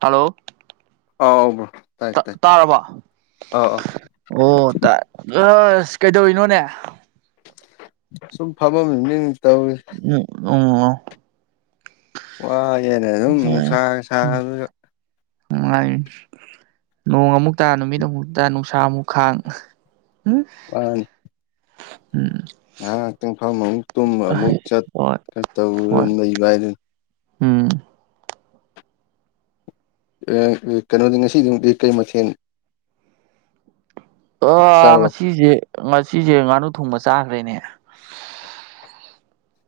hello ꯑꯥꯎ ꯇꯥꯏ ꯇꯥ ꯇꯥꯏ ꯇꯥꯔꯕꯣ ꯑꯥ ꯑꯥ ꯑꯣ ꯇꯥꯏ ꯑꯁ ꯀꯩꯗꯧꯔꯤꯅꯣꯅꯦ ꯁꯨꯝ ꯐꯝꯃꯝꯃꯤꯅꯤ ꯇꯧꯔꯤꯁꯦ ꯑꯨꯝ [unintelligible] ꯋꯥꯌꯦꯅꯦ ꯑꯗꯨꯝ ꯅꯨꯡꯁꯥ ꯁꯥꯥꯕꯗꯨꯗ ꯅꯨꯉꯥꯏꯔꯤ ꯅꯣꯡ ꯑꯃꯨꯛꯇꯥ ꯅꯨꯃꯤꯠ ꯑꯃꯨꯛꯇꯥ ꯅꯨꯡꯁꯥ ꯑꯃꯨꯛ ꯈꯥꯡ [unintelligible] ꯃꯅꯤ ꯑꯨꯝ ꯉꯥꯏꯍꯥꯛ ꯉꯥꯏꯍꯥꯛꯇꯪ ꯐꯝꯃ ꯑꯃꯨꯛ ꯇꯨꯝꯕ ꯑꯃꯨꯛ ꯆꯠ ꯍꯣꯏ ꯇꯧꯗꯅ ꯍꯣꯏ ꯑꯗꯨꯝ ꯂꯩꯕ ꯍꯥꯏꯗꯨꯅ ꯎꯝ ꯀꯩꯅꯣꯗꯤ ꯉꯁꯤꯗꯤ [unintelligible] ꯀꯩ ꯃꯊꯦꯟ ꯑꯥ ꯆꯥꯔꯕ ꯉꯁꯤꯁꯦ ꯉꯁꯤꯁꯦ ꯉꯥꯅꯨ ꯊꯣꯡꯕ ꯆꯥꯈ꯭ꯔꯦꯅꯦ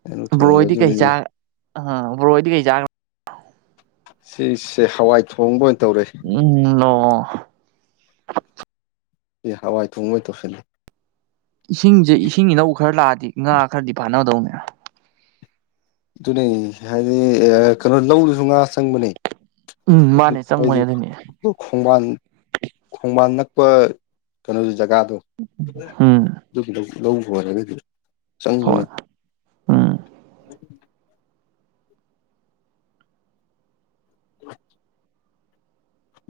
ꯀꯩꯅꯣ ꯕꯔꯣꯍꯣꯏꯗꯤ ꯀꯩ ꯊꯣꯡꯒꯗꯣꯔꯤꯅꯦ ꯆꯥ ꯑ ꯕꯔꯣꯍꯣꯏꯗꯤ ꯀꯩ ꯆꯥꯒ꯭ꯔ ꯁꯤꯁꯦ ꯍꯋꯥꯏ ꯊꯣꯡꯕꯣꯏꯅ ꯎꯝ [unintelligible] ꯑꯦ ꯍꯋꯥꯏ ꯊꯣꯡꯑꯣꯏ ꯇꯧꯁꯜꯂꯤ ꯏꯁꯤꯡꯁꯦ ꯏꯁꯤꯡ ꯏꯅꯧ ꯈꯔ ꯂꯥꯛꯑꯗꯤ ꯉꯥ ꯈꯔꯗꯤ ꯐꯥꯅꯗꯧꯅꯦ ꯑꯗꯨꯅꯦ ꯍꯥꯏꯗꯤ ꯀꯩꯅꯣ ꯂꯧꯗꯁꯨ ꯉꯥ ꯆꯪꯕꯅꯦ ꯎꯝ ꯃꯥꯅꯦ ꯑꯗꯨꯛ ꯆꯪꯕꯅꯦ ꯑꯗꯨꯅꯦ ꯑꯩꯖꯨ ꯈꯣꯡꯕꯥꯟ ꯈꯣꯡꯕꯥꯟ ꯅꯛꯄ ꯀꯩꯅꯣꯗꯨ ꯖꯒꯥꯗꯣ ꯎꯝ ꯗꯨꯕꯨ ꯂꯧ ꯂꯣꯏꯔꯒꯗꯤ ꯆꯪꯕꯅꯦ ꯍꯣꯏ ꯎꯝ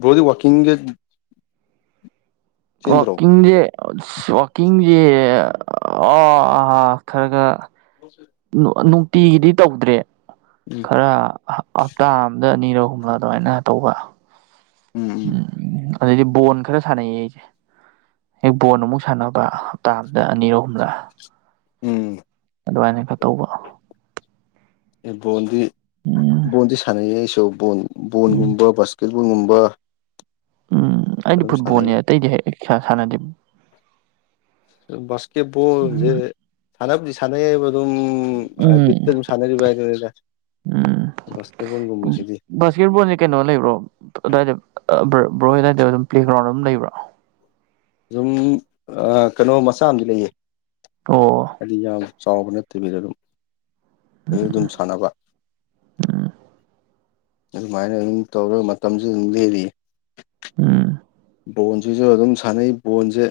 ꯕ꯭ꯔꯣꯗꯤ ꯋꯥꯀꯤꯡꯖꯦ ꯋꯥꯀꯤꯡꯖꯦ ꯑꯁ ꯋꯥꯛꯀꯤꯡꯁꯦ ꯑꯣ ꯈꯔꯥꯈꯔꯥ [inaudible] ꯅꯨꯡꯇꯤꯒꯤꯗꯤ ꯇꯧꯗ꯭ꯔꯦ [inaudible] ꯈꯔ ꯍꯞꯇꯥ ꯑꯝꯗ ꯑꯅꯤꯔꯛ ꯑꯍꯨꯝꯂꯛ ꯑꯗꯨꯃꯥꯏꯅ ꯇꯧꯕ ꯑꯨꯝ ꯑꯨꯝ ꯎꯝ ꯑꯗꯩꯗꯤ ꯕꯣꯟ ꯈꯔ ꯁꯥꯟꯅꯩꯌꯦ ꯑꯩꯁꯦ ꯍꯦꯛ ꯕꯣꯟ ꯑꯃꯨꯛ ꯁꯥꯟꯅꯕ ꯍꯞꯇꯥ ꯑꯝꯗ ꯑꯅꯤꯔꯛ ꯑꯍꯨꯝꯂꯛ ꯑꯨꯝ ꯑꯗꯨꯃꯥꯏꯅ ꯈꯇꯧꯕ ꯕꯣꯟꯗꯤ ꯎꯝ ꯕꯣꯟꯗꯤ ꯁꯥꯟꯅꯩꯌꯦ ꯑꯩꯁꯨ ꯎꯝ ꯕꯣꯟꯒꯨꯝꯕ ꯕꯥꯁꯀꯦꯠꯕꯣꯟꯒꯨꯝꯕ ꯑꯨꯝ ꯑꯩꯗꯤ ꯐꯨꯠꯕꯣꯟꯅꯦ ꯑꯇꯩꯗꯤ ꯍꯩ ꯁꯥꯟ ꯁꯥꯟꯅꯗꯦ ꯕꯥꯁꯀꯦꯠꯕꯣꯜꯖꯦ ꯎꯝ ꯁꯥꯟꯅꯕꯨꯗꯤ ꯁꯥꯟꯅꯩꯕ ꯑꯗꯨꯝ ꯑꯨꯝ ꯎꯝ ꯕꯤꯠꯇ ꯑꯗꯨꯝ ꯁꯥꯟꯅꯔꯤꯕ ꯍꯥꯏꯗꯨꯅꯤꯗ ꯕꯥꯁꯀꯦꯠꯕꯣꯟꯒꯨꯝꯕꯁꯤꯗꯤ ꯀꯦꯠꯕꯣꯟꯖꯦ ꯀꯩꯅꯣ ꯂꯩꯕ꯭ꯔꯣ ꯑꯗꯥꯏꯗ ꯕ꯭ꯔꯣꯏꯍꯣꯏ ꯑꯗꯥꯏꯗ ꯑꯗꯨꯝ ꯄ꯭ꯂꯦꯒ꯭ꯔꯥꯎꯟ ꯑꯗꯨꯝ ꯂꯩꯕ꯭ꯔꯣ ꯖꯨꯝ ꯑꯥ ꯀꯩꯅꯣ ꯃꯆꯥ ꯑꯝꯗꯤ ꯂꯩꯌꯦ ꯑꯣ ꯍꯥꯏꯗꯤ ꯌꯥꯝ ꯆꯥꯎꯕ ꯅꯠꯇꯕꯤꯗ ꯑꯗꯨꯝ ꯑꯗꯗꯨꯝ ꯁꯥꯟꯅꯕ ꯎꯝ ꯑꯗꯨꯃꯥꯏꯅ ꯑꯗꯨꯝ ꯇꯧꯔ ꯃꯇꯝꯖꯦ ꯑꯗꯨꯝ ꯂꯦꯜꯔꯤꯌꯦ ꯎꯝ ꯕꯣꯟꯖꯤꯖꯨ ꯑꯗꯨꯝ ꯁꯥꯟꯅꯩ ꯕꯣꯟꯖꯦ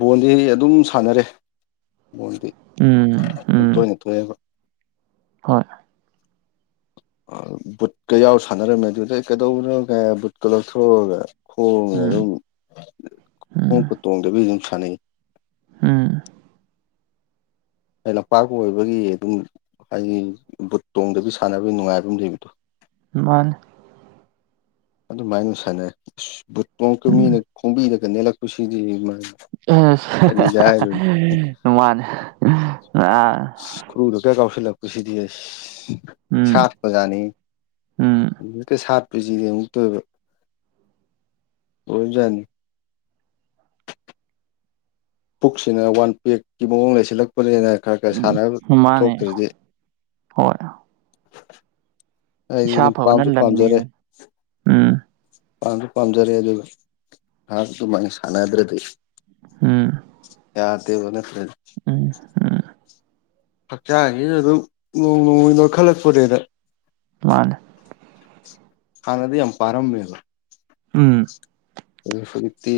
ꯕꯣꯟꯗꯤ ꯑꯗꯨꯝ ꯁꯥꯟꯅꯔꯦ ꯕꯣꯟꯗꯤ ꯎꯝ ꯎꯝ ꯇꯣꯏꯅ ꯇꯣꯏꯅꯕ ꯍꯣꯏ ꯕꯨꯠꯀ ꯌꯥꯎꯔ ꯁꯥꯟꯅꯔꯝꯃꯦ ꯑꯗꯨꯗ ꯑꯩ ꯀꯩꯗꯧꯕꯅꯣ ꯀꯥꯏ ꯕꯨꯠꯀ ꯂꯧꯊꯣꯛ ꯊꯣꯛꯑꯒ ꯈꯣꯡꯅ ꯎꯝ ꯑꯗꯨꯝ ꯎꯝ ꯈꯣꯡꯎꯞꯀ ꯇꯣꯡꯗꯕꯤ ꯑꯗꯨꯝ ꯁꯥꯟꯅꯩ ꯎꯝ ꯑꯩ ꯂꯝꯄꯥꯛꯄꯨ ꯑꯣꯏꯕꯒꯤ ꯑꯗꯨꯝ ꯍꯥꯏꯗꯤ ꯕꯨꯠ ꯇꯣꯡꯗꯕꯤ ꯁꯥꯟꯅꯕꯒꯤ ꯅꯨꯡꯉꯥꯏꯕ ꯑꯝꯗꯤ ꯂꯩꯕꯗꯣ ꯃꯥꯅꯤ ꯑꯗꯨꯃꯥꯏꯅ ꯁꯥꯟꯅꯩ ꯑꯁ ꯕꯨꯠ ꯇꯣꯡꯀ ꯃꯤꯅ ꯎꯝ ꯈꯣꯝꯕꯤꯗꯒ ꯅꯦꯜꯂꯛꯄꯁꯤꯗꯤ ꯏꯃꯥꯏ ꯃꯥꯅꯦ ꯑ ꯑꯁ ꯈꯨꯔꯨꯗ ꯀ ꯀꯥꯎꯁꯜꯂꯥꯛ ꯄꯁꯤꯗꯤ ꯁꯥ ꯎꯝ ꯑꯣꯖꯥꯅꯤ ꯎꯝ ꯂꯨꯏꯀ ꯁꯥꯠꯄꯔꯤꯖꯤꯗꯤ ꯑꯃꯨꯛ ꯇꯑꯣꯏꯕ ꯑꯣꯏꯕꯖꯠꯅꯤ ꯄꯨꯛꯁꯤꯅ ꯋꯥꯟ ꯄꯦꯛꯀꯤ ꯃꯑꯣꯡ ꯂꯩꯁꯜꯂꯛ ꯄꯨꯅꯦꯅ ꯈꯔ ꯈꯔ ꯁꯥꯟꯅꯕ ꯃꯥꯅꯦ ꯊꯣꯛꯇ꯭ꯔꯗꯤ ꯍꯣꯏ ꯑꯩꯗꯤ ꯑꯗꯨꯝ ꯄꯥꯝꯖꯨ ꯄꯥꯝꯖꯔꯦ ꯑꯝ ꯄꯥꯝꯖꯨ ꯄꯥꯝꯖꯔꯦ ꯑꯗꯨꯒ ꯉꯍꯥꯛ ꯑꯗꯨꯃꯥꯏꯅ ꯁꯥꯟꯅꯗ꯭ꯔꯗꯤ ꯎꯝ ꯌꯥꯗꯦꯕ ꯅꯠꯇ꯭ꯔꯗꯤ ꯎꯝ ꯎꯝ ꯍꯛꯆꯥꯡꯖꯤꯒ ꯑꯗꯨꯝ ꯅꯣꯡ ꯅꯣꯡꯃꯒꯤ ꯅꯣꯏ ꯈꯜꯂꯛꯄꯔꯦꯗ ꯃꯅꯩ ꯍꯥꯟꯅꯗꯤ ꯌꯥꯝ ꯄꯔꯝꯃꯦꯕ ꯎꯝ ꯑꯗꯨ ꯍꯧꯖꯤꯛꯇꯤ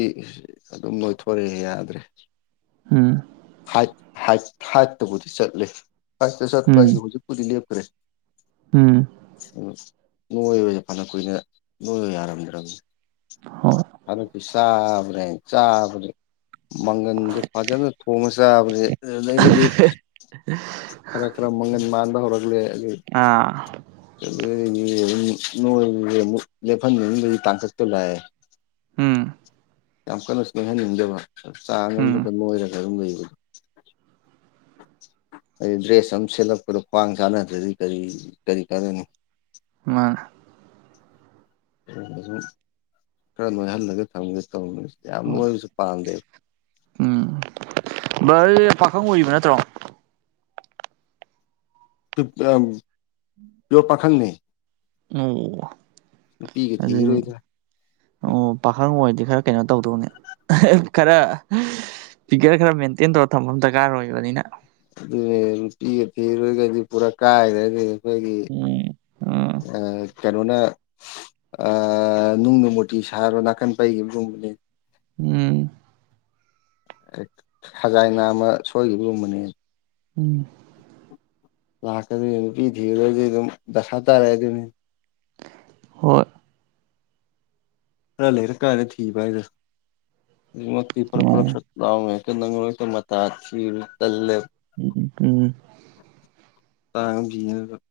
ꯑꯗꯨꯝ ꯅꯣꯏꯊꯣꯔꯛꯑꯦ ꯌꯥꯗ꯭ꯔꯦ ꯎꯝ ꯍꯥꯏꯠ ꯍꯥꯏꯠ ꯍꯥꯏꯠꯇꯕꯨꯗꯤ ꯆꯠꯂꯦ ꯍꯥꯏꯠꯇ ꯆꯠꯄ ꯍꯥꯏꯖꯦ ꯎꯝ ꯍꯧꯖꯤꯛꯄꯨꯗꯤ ꯂꯦꯞꯈ꯭ꯔꯦ ꯎꯝ ꯑꯨꯝ ꯅꯣꯏꯕꯖꯦ ꯐꯅ ꯀꯨꯏꯅ ꯅꯣꯏꯕ ꯌꯥꯔꯝꯗ꯭ꯔꯝꯅꯤ ꯍꯣꯏ ꯍꯟꯗꯛꯇꯤ ꯆꯥꯕꯅꯦ ꯆꯕꯖꯤ ꯃꯪꯒꯟꯗꯨ ꯐꯖꯅ ꯊꯣꯡꯉ ꯆꯥꯕꯖꯦ ꯑꯗꯒꯤꯗꯤ [inaudible] ꯈꯔ ꯈꯔ ꯃꯪꯒꯟ ꯃꯥꯟꯕ ꯍꯧꯔꯛꯂꯦ ꯑꯗꯨꯏ ꯑꯥ [unintelligible] ꯎꯝ ꯌꯥꯝ ꯀꯟꯅꯁꯨ ꯅꯣꯏꯍꯟꯅꯤꯡꯗꯕ ꯆꯥꯡ ꯎꯝ ꯑꯃꯝꯗꯒ ꯅꯣꯏꯔꯒ ꯑꯗꯨꯝ ꯂꯩꯕ ꯍꯥꯏꯗꯤ ꯗ꯭ꯔꯦꯁ ꯑꯃ ꯁꯦꯠꯂꯛꯄꯗ ꯈ꯭ꯋꯥꯡ ꯆꯥꯟꯅꯗ꯭ꯔꯗꯤ ꯀꯔꯤ ꯀꯔꯤ ꯀꯥꯟꯅꯅꯤ ꯃꯥ ꯁꯨꯝ ꯑꯗꯨꯝ ꯈꯔ ꯅꯣꯏꯍꯜꯂꯒ ꯊꯝꯒꯦ ꯇꯧꯅꯤ ꯍꯣꯏ ꯌꯥꯝꯅꯣꯏꯕꯁꯨ ꯄꯥꯝꯗꯦ ꯎꯝ ꯚꯔꯁ ꯄꯥꯈꯪ ꯑꯣꯏꯔꯤꯕ ꯅꯠꯇ꯭ꯔꯣ ꯌꯣꯔ ꯄꯥꯈꯪꯅꯤ ꯑꯣ ꯅꯨꯄꯤꯒ ꯑꯗꯨ ꯊꯤꯔꯣꯏꯗ ꯑꯣ ꯄꯥꯈꯪ ꯑꯣꯏꯔꯗꯤ ꯈꯔ ꯀꯩꯅꯣ ꯇꯧꯗꯧꯅꯦ ꯈꯔ ꯐꯤꯒꯔ ꯈꯔ ꯃꯦꯟꯇꯦꯟ ꯇꯧꯔ ꯊꯝꯕ ꯑꯃ ꯗꯔꯀꯥꯔ ꯑꯣꯏꯕꯅꯤꯅ ꯑꯗꯨꯅꯦ ꯅꯨꯄꯤꯤꯒ ꯊꯤꯔꯣꯏꯒꯗꯤ ꯄꯨꯔꯥ ꯀꯥꯏꯔꯗꯤ ꯑꯩꯈꯣꯏꯒꯤ ꯎꯝ ꯎꯝ ꯑ ꯀꯩꯅꯣꯅ ꯑ ꯅꯨꯡꯅ ꯃꯨꯔꯇꯤ ꯁꯥꯔꯣ ꯅꯥꯀꯟ ꯄꯩꯈꯤꯕꯒꯨꯝꯕꯅꯦ ꯎꯝ ꯈꯖꯥꯏ ꯅꯝꯃ ꯁꯣꯏꯈꯤꯕꯒꯨꯝꯕꯅꯦ ꯎꯝ ꯂꯥꯛꯀꯗꯣꯏꯅꯤ ꯅꯨꯄꯤ ꯊꯤꯔꯨꯔꯗꯤ ꯑꯗꯨꯝ ꯗꯁꯥ ꯇꯥꯔꯛꯏ ꯗꯨꯅꯦ ꯍꯣꯏ ꯈꯔ ꯂꯩꯔ ꯀꯥꯟꯗ ꯊꯤꯕ ꯍꯥꯏꯗ‌ꯣ ꯃꯤ [unintelligible] ꯄꯨꯔ ꯄꯨꯂꯞ ꯥꯗꯥ ꯎꯃ‌ꯦꯁꯀ ꯅꯪꯔꯣꯏ ꯃꯇꯥꯊꯤꯝ ꯇꯜꯂ‌ꯦꯕ [unintelligible] [unintelligible]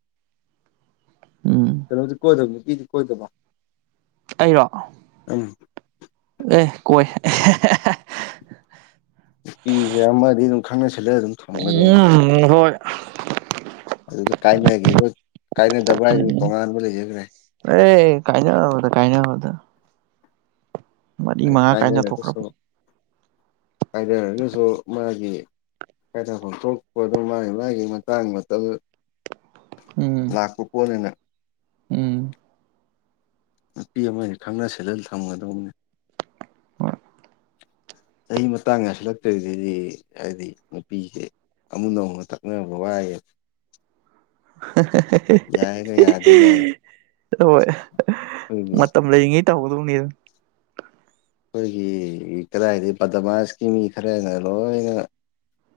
ꯎꯝ ꯀꯩꯅꯣꯗꯤ ꯀꯣꯏꯗꯕ ꯅꯨꯄꯤꯗꯤ ꯀꯣꯏꯗꯕ ꯑꯩꯔꯣ ꯎꯝ ꯑꯦ ꯀꯣꯏ ꯅꯨꯄꯤꯁꯦ ꯑꯃꯗꯤ ꯑꯗꯨꯝ ꯈꯪꯅꯁꯤꯜꯂꯦ ꯑꯗꯨꯝ ꯊꯝꯒꯗꯧꯅꯤ [unintelligible] ꯍꯣꯏ ꯑꯗꯨꯗ ꯀꯥꯏꯅꯈꯤꯕ ꯀꯥꯏꯅꯗꯕꯔ ꯍꯥꯏꯗꯨ ꯎꯝ ꯇꯣꯉꯥꯟꯕ ꯂꯩꯖꯈ꯭ꯔꯦ ꯑꯦ ꯀꯥꯏꯅꯔ‌ꯣꯏꯗ ꯀꯥꯏꯅꯔ‌ꯣꯏꯗ ꯑ ꯀꯥꯏꯅꯒꯁꯨ ꯀꯥꯏꯅꯊꯣꯛꯈ꯭ꯔꯕ ꯀꯥꯏꯅꯔꯒꯁꯨ ꯃꯥꯒꯤ ꯀꯥꯏꯗꯐꯝ ꯊꯣꯛꯄꯗꯣ ꯃꯥꯒꯤ ꯃꯥꯒꯤ ꯃꯇꯥꯡ ꯃꯇꯝ ꯎꯝ ꯂꯥꯛꯄ ꯄꯣꯠꯅꯤꯅ ꯎꯝ ꯅꯨꯄꯤ ꯑꯃ ꯈꯪꯅ ꯁꯤꯜꯂ ꯊꯝꯒꯗꯧꯕꯅꯤ ꯍꯣꯏ ꯆꯍꯤ ꯃꯇꯥꯡ ꯌꯥꯁꯤꯜꯂꯛꯇꯔꯗꯗꯤ ꯍꯥꯏꯗꯤ ꯅꯨꯄꯤꯁꯦ ꯑꯃꯨꯛ ꯅꯧꯅ ꯇꯛꯅꯕ ꯋꯥꯏꯌꯦ ꯌꯥꯏꯒ ꯌꯥꯗꯦꯒ [unintelligible] ꯍꯣꯏ ꯑꯩꯈꯣꯏꯒꯤ ꯃꯇꯝ ꯂꯩꯔꯤꯉꯩ ꯇꯧꯍꯧꯗꯧꯅꯤꯗ ꯑꯩꯈꯣꯏꯒꯤ ꯀꯗꯥꯏꯗꯩ ꯄꯗꯃꯥꯁꯀꯤ ꯃꯤ ꯈꯔꯅ ꯂꯣꯏꯅ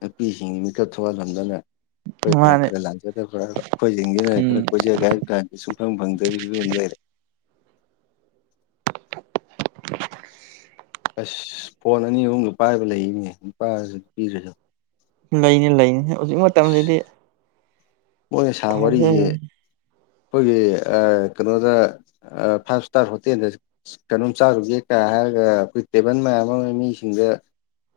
ꯅꯨꯄꯤꯁꯤꯡ ꯃꯤꯀꯠ ꯊꯣꯛꯍꯜꯂꯝꯗꯅ ꯑꯩꯈ‌ꯣꯏ ꯈꯔ ꯃꯥꯅꯦ ꯈꯔ ꯂꯥꯟꯖꯗꯕ ꯑꯩꯈ‌ꯣꯏ ꯖꯤꯡꯁꯤꯅ ꯈꯔ ꯎꯝ ꯀꯣꯏꯖꯥꯒ‌ꯦ ꯍꯥꯏ ꯀꯗꯤ ꯁꯨꯡꯐꯝ ꯐꯪꯗꯕꯩ ꯐꯤꯕꯝꯗ [unintelligible] ꯑꯁ ꯐꯣꯟ ꯑꯅꯤ ꯑꯍꯨꯝꯒ ꯄꯥꯏꯕ ꯂꯩꯅꯦ ꯅꯨꯄꯥꯗꯁꯨ ꯅꯨꯄꯤꯗꯁꯨ ꯂꯩꯅꯤ ꯂꯩꯅꯤ ꯍꯧꯖꯤꯛ ꯃꯇꯝꯁꯤꯗꯤ ꯃꯣꯏꯅ ꯁꯥꯕ ꯋꯥꯔꯤꯁꯦ ꯊꯥꯖꯔꯦ ꯑꯩꯈꯣꯏꯒꯤ ꯀꯩꯅꯣꯗ ꯐꯥꯏꯚ ꯏꯁꯇꯥꯔ ꯍꯣꯇꯦꯜꯗ ꯀꯩꯅꯣꯝ ꯆꯥꯔꯨꯒꯦ ꯀꯥꯏ ꯍꯥꯏꯔꯒ ꯑꯩꯈꯣꯏ ꯇꯦꯕꯜ ꯃꯌꯥꯝ ꯑꯃ ꯃꯤꯁꯤꯡꯗ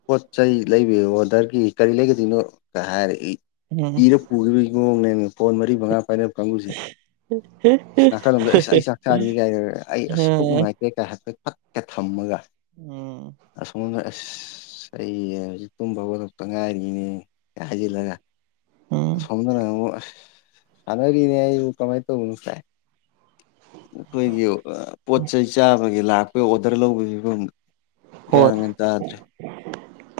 ꯄꯣꯠ ꯆꯩ ꯂꯩꯕꯤ ꯑꯣꯗꯔꯒꯤ ꯀꯔꯤ ꯂꯩꯒꯗꯣꯏꯅꯣ ꯀ ꯍꯥꯏꯔ ꯏ ꯎꯝ ꯏꯔ ꯄꯨꯈꯤꯕꯒꯤ ꯃꯑꯣꯡꯅꯦꯃ‌ꯦ ꯐꯣꯟ ꯃꯔꯤ ꯃꯉꯥ ꯄꯥꯏꯔ ꯀꯥꯡꯒꯨꯁꯦ ꯁꯤ ꯅꯥꯀꯜꯂꯝꯗ ꯑꯁ ꯑꯩ ꯆꯥꯛ ꯆꯥꯗꯔꯤ ꯀꯥꯏꯅ ꯑꯩ ꯑꯁ ꯄꯨꯛ ꯅꯨꯡꯉꯥꯏ ꯇ‌ꯦ ꯀ ꯍꯥꯏꯐ‌ꯦꯠ ꯐꯠꯀ ꯊꯝꯃꯒ ꯎꯝ ꯑꯁꯣꯝꯅ ꯑꯁ ꯑꯩ ꯍꯧꯖꯤꯛ ꯇꯨꯝꯕ ꯍꯧꯒꯠꯂꯛꯇ ꯉꯥꯏꯔꯤꯅꯦ ꯀ ꯍꯥꯏꯖꯤꯜꯂꯒ ꯎꯝ ꯁ‌ꯣꯝꯗꯅꯃꯨꯛ ꯑꯁ [unintelligible] ꯀꯃꯥꯏ ꯇꯧꯕꯅ‌ꯣ ꯀꯥꯏ ꯑꯩꯈꯣꯏꯒꯤ ꯄꯣꯠ ꯆꯩ ꯆꯥꯕꯒꯤ ꯂꯥꯛ ꯑꯈꯣꯏ ꯑꯣꯗꯔ ꯂꯧꯕꯒꯤ ꯔꯨꯝ ꯒ꯭ꯌꯥꯟꯃꯦꯟ ꯇꯥꯗ꯭ꯔꯦ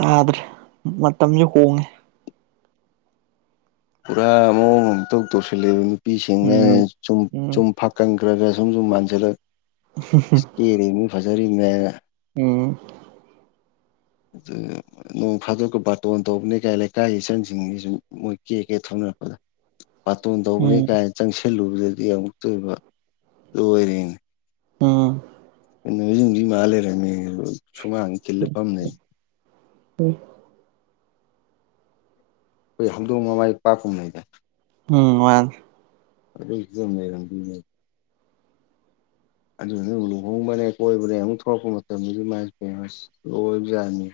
ꯌꯥꯗ꯭ꯔꯦ ꯃꯇꯝꯁꯦ ꯍꯣꯡꯉꯦ ꯄꯨꯔꯥ ꯃꯑꯣꯡ ꯑꯃ ꯏꯇꯧ ꯇꯧꯁꯤꯜꯂꯛꯑꯦ ꯅꯨꯄꯤꯁꯤꯡꯅꯦꯅ ꯎꯝ ꯆꯨꯝ ꯎꯝ ꯆꯨꯝꯐꯛ ꯀꯪꯈ꯭ꯔꯒ ꯁꯨꯝ ꯁꯨꯝ ꯃꯥꯟꯁꯤꯜꯂꯛ ꯍꯍꯨꯝ [unintelligible] [inaudible] ꯐꯖꯔꯤꯝꯅꯦꯅ ꯎꯝ ꯑꯗꯨꯅ ꯑꯗ‌ꯣ ꯅꯣꯡ ꯐꯥꯗꯣꯛꯀ ꯕꯥꯔꯇꯣꯟ ꯇꯧꯕꯅꯦ ꯀꯥꯏ ꯂꯩꯀꯥꯏꯒꯤ ꯏꯆꯜꯁꯤꯡꯁꯤꯁꯨ ꯃꯣꯏ ꯀꯦ ꯀꯦ ꯊꯣꯛꯅꯔꯛꯄꯗ ꯕꯥ꯭ꯔꯇꯣꯟ ꯇꯧꯕꯅ‌ꯦ ꯎꯝ ꯀꯥꯏꯅ ꯆꯪꯁꯤꯜꯂꯨꯕꯗꯗꯤ ꯑꯃꯨꯛꯇꯣꯏꯕ ꯂꯣꯏꯔꯦꯅ‌ꯦ ꯎꯝ ꯅꯨꯝꯃꯤꯠ ꯌꯨꯡꯕꯤ ꯃꯥꯟ ꯂꯩꯔꯝꯃꯦꯅ‌ꯦ ꯁꯨꯃꯥꯡꯁꯤꯗ ꯈꯤꯜꯂ ꯐꯝ ꯂꯩꯔꯝꯃꯦ [unintelligible] ꯑꯈꯣꯏ ꯍꯧꯗꯣꯡ ꯃꯃꯥꯏ ꯄꯥꯛꯄꯃꯥ ꯂꯩꯗꯥꯏ ꯎꯝ ꯃꯥꯅꯦ ꯑꯗꯨꯏ ꯗꯨꯝ ꯂꯩꯔꯝꯗꯨꯏꯅ‌ꯦꯕ ꯑꯗꯨꯅꯅꯦ ꯂꯨꯍꯣꯡꯕꯅꯦ ꯀꯣꯏꯕꯅꯦ ꯑꯃꯨꯛ ꯊꯣꯛꯔꯛꯄ ꯃꯇꯝꯗꯗꯤ ꯏꯃꯥꯥꯏ ꯄꯦꯝꯃ ꯂ‌ꯣꯏꯕꯖꯥꯠꯅꯤ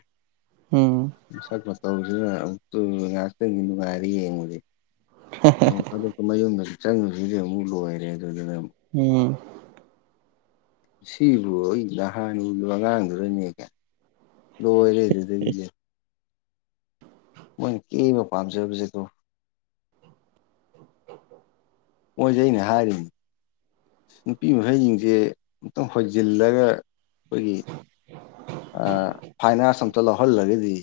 ꯎꯝ ꯃꯁꯛ ꯃꯇꯧꯁꯤꯅ ꯑꯃꯨꯛꯇꯣꯏꯕ ꯉꯥꯏꯍꯥꯛꯇꯪꯒꯤ ꯅꯨꯡꯉꯥꯏꯔꯦ ꯌꯦꯡꯕꯗꯤ ꯅꯣꯡ ꯐꯥꯗꯣꯛꯀ ꯃꯌꯨꯝꯗ ꯆꯪꯉꯨꯕꯁꯤꯗꯤ ꯑꯃꯨꯛ ꯂꯣꯏꯔꯦ ꯑꯗꯨꯗꯨꯗ ꯗꯨꯝ ꯎꯝ ꯁꯤꯕꯨ ꯑꯩ ꯅꯍꯥꯟ ꯎꯒꯤꯕ ꯑꯉꯥꯡꯗꯨꯔꯅꯦ ꯂꯣꯏꯔꯦ ꯑꯗꯨꯗꯒꯤꯗꯤ ꯃꯣꯏꯅ ꯀꯦꯕ ꯄꯥꯝꯖꯕꯁꯦꯀꯣ ꯃꯣꯏꯁꯦ ꯑꯩꯅ ꯍꯥꯏꯔꯤꯅꯦ ꯅꯨꯄꯤ ꯃꯈꯩꯖꯤꯡꯁꯦ ꯑꯃꯨꯛꯇꯪ ꯍꯣꯏꯖꯤꯜꯂꯒ ꯈꯣꯏꯒꯤ ꯑ ꯐꯥꯏꯟ ꯑꯥ꯭ꯔꯠꯁ ꯑꯝꯇ ꯂꯧꯍꯜꯂꯒꯗꯤ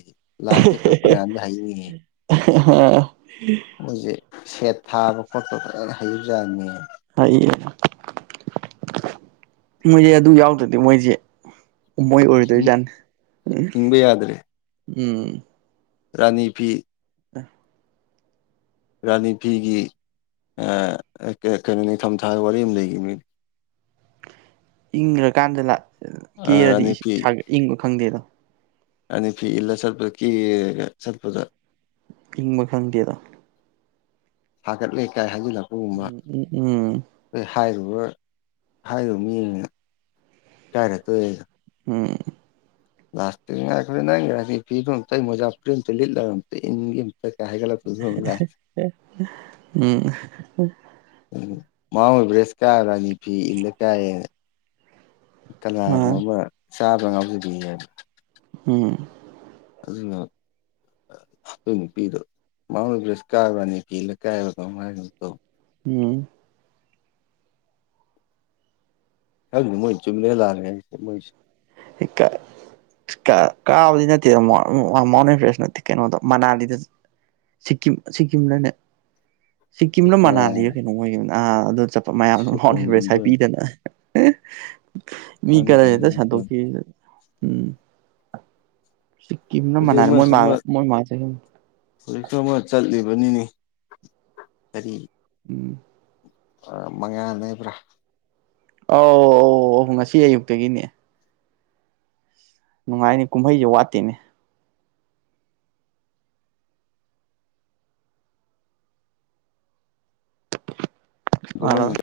ꯂꯥꯏ ꯌꯦꯛꯄꯗꯤ ꯐꯅꯌꯥꯝꯗꯤ ꯍꯩꯅꯤꯍꯦ [inaudible] ꯃꯣꯏꯁꯦ ꯁꯦꯠ ꯊꯥꯕ ꯈꯣꯠꯄ ꯐꯖꯅ ꯍꯩꯕꯖꯥꯠꯅꯤꯍꯦ ꯍꯩꯌꯦ ꯃꯣꯏꯁꯦ ꯑꯗꯨꯝ ꯌꯥꯎꯗ꯭ꯔꯗꯤ ꯃꯣꯏꯁꯦ ꯃꯣꯏ ꯑꯣꯏꯔꯣꯏꯗꯣꯏꯖꯥꯠꯅꯤ ꯍꯤꯡꯕ ꯌꯥꯗ꯭ꯔꯦ ꯎꯝ ꯔꯥꯅꯤ ꯐꯤ ꯑ ꯔꯥꯅꯤ ꯐꯤꯒꯤ ꯑ ꯀꯩꯅꯣ ꯅꯤꯡꯊꯝꯊꯥꯗ ꯋꯥꯔꯤ ꯑꯃ ꯂꯩꯒꯤꯝꯅꯦ ꯏꯪꯈ꯭ꯔꯀꯥꯟꯗꯒ ꯀꯦꯔꯥꯗꯤ ꯔꯥꯅꯤ ꯐꯤ ꯏꯁꯥ ꯏꯪꯕ ꯈꯪꯗꯦꯗꯣ ꯔꯥꯅꯤ ꯐꯤ ꯏꯟꯂ ꯆꯠꯄꯗ ꯀꯦꯔꯥꯒ ꯆꯠꯄꯗ ꯏꯪꯕ ꯈꯪꯗꯦꯗ‌ꯣ ꯍꯥꯒꯠꯂꯦ ꯀꯥꯏ ꯍꯥꯏꯖꯤꯟꯂ‌ꯣ ꯎꯝ ꯎꯝ ꯎꯝ ꯑ‌ꯣꯏ ꯍꯥꯏꯔꯨꯕ ꯍꯥꯏꯔꯨꯕ ꯃꯤꯅ ꯏꯀꯥꯏꯔꯛꯇ‌ꯣꯔ‌ꯦ ꯎꯝ ꯂꯥꯁꯇ ꯉꯥꯏꯈꯣꯍꯦ ꯅꯪꯒꯤ ꯔꯥꯅꯤ ꯐꯤꯗꯣ ꯑꯝꯇ ꯃꯣꯓ ꯐꯨꯔꯤꯠ ꯑꯝꯇ ꯂꯤꯠꯂꯒ ꯑꯝꯇ ꯏꯟꯒꯦ ꯑꯝꯇ ꯀꯥꯏ ꯍꯥꯏꯒꯠꯂꯛꯇꯨꯏꯅꯦ [unintelligible] ꯎꯝ ꯎꯝ ꯃꯥꯎꯟ ꯑꯦꯚꯔꯦꯁ ꯀꯥꯔ ꯔꯥꯅꯤ ꯐꯤ ꯏꯟꯂ ꯀꯥꯏ ꯍꯥꯏꯌꯦ ꯀꯅꯅꯣ ꯑꯃ ꯆꯥꯕꯗ ꯉꯥꯎꯖꯕꯤ ꯍꯥꯏꯗꯣ ꯎꯝ ꯑꯗꯨꯅ ꯑꯗꯨ ꯅꯨꯄꯤꯗꯣ ꯃꯥꯎꯟ ꯑꯦꯕꯔꯦꯁ ꯀꯥꯕ ꯔꯥꯅꯤ ꯐꯤ ꯏꯟꯂ ꯀꯥꯏ ꯍꯥꯏꯕ꯭ꯔ ꯀꯩꯅꯣꯝ ꯍꯥꯏꯈꯤꯒꯨꯝ ꯇꯧꯕꯅꯦ ꯎꯝ ꯑꯗꯨꯏ ꯃꯣꯏ ꯆꯨꯝꯃ‌ꯦꯔ ꯂꯥꯟꯒ‌ꯦꯔ ꯃꯣꯏꯁꯦ ꯏꯀ ꯀꯥꯕꯗꯤ ꯅꯠꯇꯦ ꯃꯥꯎ ꯃꯥꯎꯟ ꯃꯥꯎꯟ ꯑꯦꯕ‍꯭ꯔ‌ꯦꯁ ꯅꯠꯇꯦ ꯀꯩꯅꯣꯗꯣ ꯃꯅꯥꯂꯤꯗ ꯁꯤꯀꯤꯝ ꯁꯤꯀꯤꯝ ꯂꯅꯦ ꯁꯤꯛꯀꯤꯝꯅ ꯃꯅꯥꯂꯤꯔ ꯀꯩꯅꯣꯝ ꯑꯣꯏꯒꯤꯝꯅ‌ꯦ ꯑ ꯑꯗꯨ ꯆꯠꯄ ꯃꯌꯥꯝꯗꯣ ꯃꯥꯎꯟ ꯑꯦꯚ꯭ꯔꯦꯁ ꯁꯦꯀꯦꯟꯒꯨꯝꯕꯗ ꯑꯣꯏꯅ ꯍꯥꯏꯕꯤꯗꯅ ꯃꯤ ꯀꯔ ꯈꯪꯗꯦꯗ ꯍ‌ꯦꯛ ꯑꯗꯨꯝ ꯁꯟꯇꯣꯛ ꯇꯧꯋꯦ ꯎꯝ ꯁꯤꯀꯤꯝꯅ ꯍꯧꯖꯤꯛ ꯃꯥꯅ ꯃꯣꯏ ꯑꯃꯁꯨ ꯃꯥ ꯑꯃ ꯃꯣꯏ ꯃꯥ ꯆꯠꯃꯤꯟ ꯍꯧꯖꯤꯛꯁꯨ ꯑꯃꯥ ꯆꯠꯂꯤꯕꯅꯤꯅꯦ ꯑꯩ ꯎꯝ ꯑꯥ ꯃꯉꯥ ꯂꯩꯕ꯭ꯔꯥ ꯑꯧ ꯑꯧ ꯑꯩ ꯉꯁꯤ ꯑꯌꯨꯛꯇꯒꯤꯅꯦ ꯅꯨꯡꯉꯥꯏꯅ‌ꯦ ꯀꯨꯝꯍꯩꯖ‌ꯦ ꯋꯥꯠꯇꯦꯅꯦ ꯍꯜꯂꯣ ꯨꯀꯨꯃꯩ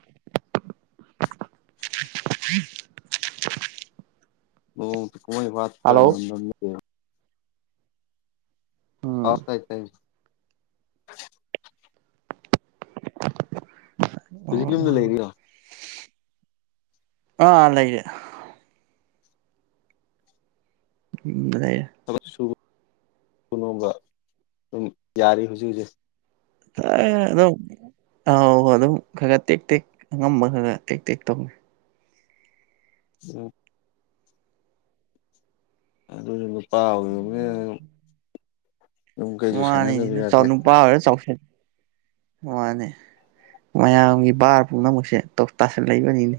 ꯅ‌ꯣꯡ ꯃꯇꯥ ꯀꯨꯃꯩ ꯋꯥꯠꯄꯔꯥ ꯍꯜꯂꯣ ꯅꯪ ꯅꯪ ꯕ‌ꯣ ꯑꯥ ꯎꯝ ꯇꯥꯏ ꯇꯥꯏ ꯍꯧꯖꯤꯛ ꯌꯨꯝꯗ ꯀꯅꯥ ꯂꯩꯔꯤꯔꯣ ꯀꯅꯥ ꯂꯩꯒ‌ꯦ ꯌꯨꯝꯗꯥ ꯂꯩꯌ‌ꯦ ꯊꯕꯛ ꯁꯨꯕ ꯅꯣꯝꯕ ꯑꯗꯨꯝ ꯌꯥꯔꯤ ꯍꯧꯖꯤꯛ ꯍꯧꯖꯤꯛ ꯇꯥꯏꯌ‌ꯦ ꯑꯗꯨꯝ ꯇꯥꯑ‌ꯣ ꯑꯗꯨꯝ ꯈꯒꯥ ꯇꯦꯛ ꯇꯦꯛ ꯑꯉꯝꯕ ꯈꯒꯥ ꯇꯦꯛ ꯇꯦꯛ ꯇꯧꯅ‌ꯦ ꯎꯝ ꯑꯗꯨꯖꯨ ꯅꯨꯄꯥ ꯑꯣꯏꯔꯨꯝ ꯅꯤꯅꯥ ꯃꯥꯅꯤꯅ‌ꯦ ꯆꯥꯎ ꯅꯨꯄꯥ ꯑꯣꯏꯔ ꯆꯥꯎꯁꯦꯠ ꯃꯥꯅꯦ ꯃꯌꯥꯝꯒꯤ ꯕꯥꯔ ꯄꯨꯝꯅꯃꯛꯁꯦ ꯇꯧ ꯇꯁꯤꯟꯂꯛꯏꯕꯅꯤꯅꯦ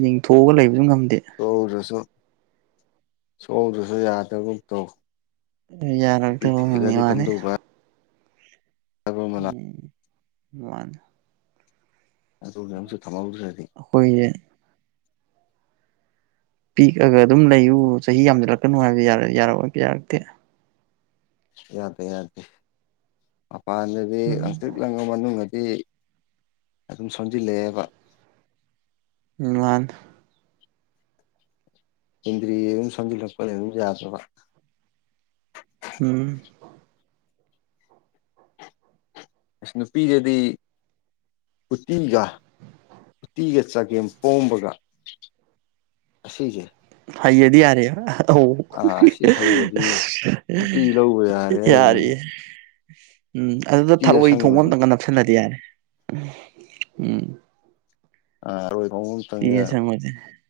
ꯌꯦꯡꯊꯣꯛꯑꯒ ꯂꯩꯕꯖꯨ ꯉꯝꯗꯦ ꯁꯨꯍꯧꯗꯔꯁꯨ ꯁꯨꯍꯧꯗꯔꯁꯨ ꯌꯥꯗꯒꯨꯝ ꯇꯧ ꯅꯨꯄꯤ ꯌꯥꯔꯛꯇꯕ ꯑꯃꯅꯤ ꯊꯤꯖꯜꯂꯗꯤ ꯃꯥꯅꯦ ꯀꯝꯗꯧ ꯕꯥ ꯎꯝ ꯃꯥꯅ‌ꯦ ꯑꯗꯨ ꯃꯌꯥꯝꯖꯨ ꯊꯝꯍꯧꯗ꯭ꯔꯥꯗꯤ ꯑꯈꯣꯏꯖ‌ꯦ ꯄꯤꯛꯑꯒ ꯑꯗꯨꯝ ꯂꯩꯌꯨ ꯆꯍꯤ ꯌꯥꯝꯖꯜꯂꯛꯀꯅꯨ ꯍꯥꯏꯕ ꯖ‌ꯦ ꯌꯥꯔꯛ ꯌꯥꯔꯛ ꯑꯣꯒꯥ ꯌꯥꯔꯛꯇꯦ ꯌꯥꯗ‌ꯦ ꯌꯥꯗꯦ ꯃꯄꯥꯟꯗꯗꯤ ꯎꯝ ꯂ‌ꯪꯇꯔꯤꯛ ꯂꯪꯉꯥ ꯃꯅꯨꯡꯗꯗꯤ ꯑꯗꯨꯝ ꯁꯣꯟꯖꯤꯟ ꯂꯛꯑꯦꯕ ꯎꯝ ꯃꯥꯅ‌ꯦ ꯏꯟꯗ꯭ꯔꯤ ꯑꯗꯨꯝ ꯁ‌ꯣꯟꯖꯤꯟ ꯂꯛꯄꯗꯩ ꯑꯗꯨꯝ ꯌꯗ꯭ꯔꯥꯕ ꯎꯝ ꯏꯁ ꯅꯨꯄꯤꯗꯥꯗꯤ ꯎꯇꯤꯒ ꯎꯇꯤꯒ ꯆꯒꯦꯝ ꯄꯣꯝꯕꯒꯥ ꯑꯁꯤꯖ‌ꯦ ꯍꯩꯔꯗꯤ ꯌꯥꯔꯦꯕꯥ ꯑꯁꯤ ꯍꯩꯔꯗꯤ ꯑꯁ ꯅꯨꯄꯤ ꯂꯧꯕ ꯌꯥꯔꯦ ꯌꯥꯔ‌ꯦ ꯎꯝ ꯑꯗꯨꯗ ꯎꯇꯤ ꯊꯔꯣꯏ ꯊꯣꯡꯕ ꯑꯁꯪꯕꯁꯦ ꯑꯝꯇꯪꯒ ꯅꯞꯁꯟꯅꯗꯤ ꯌꯥꯔꯦ ꯎꯝ ꯎꯝ [unintelligible] [unintelligible]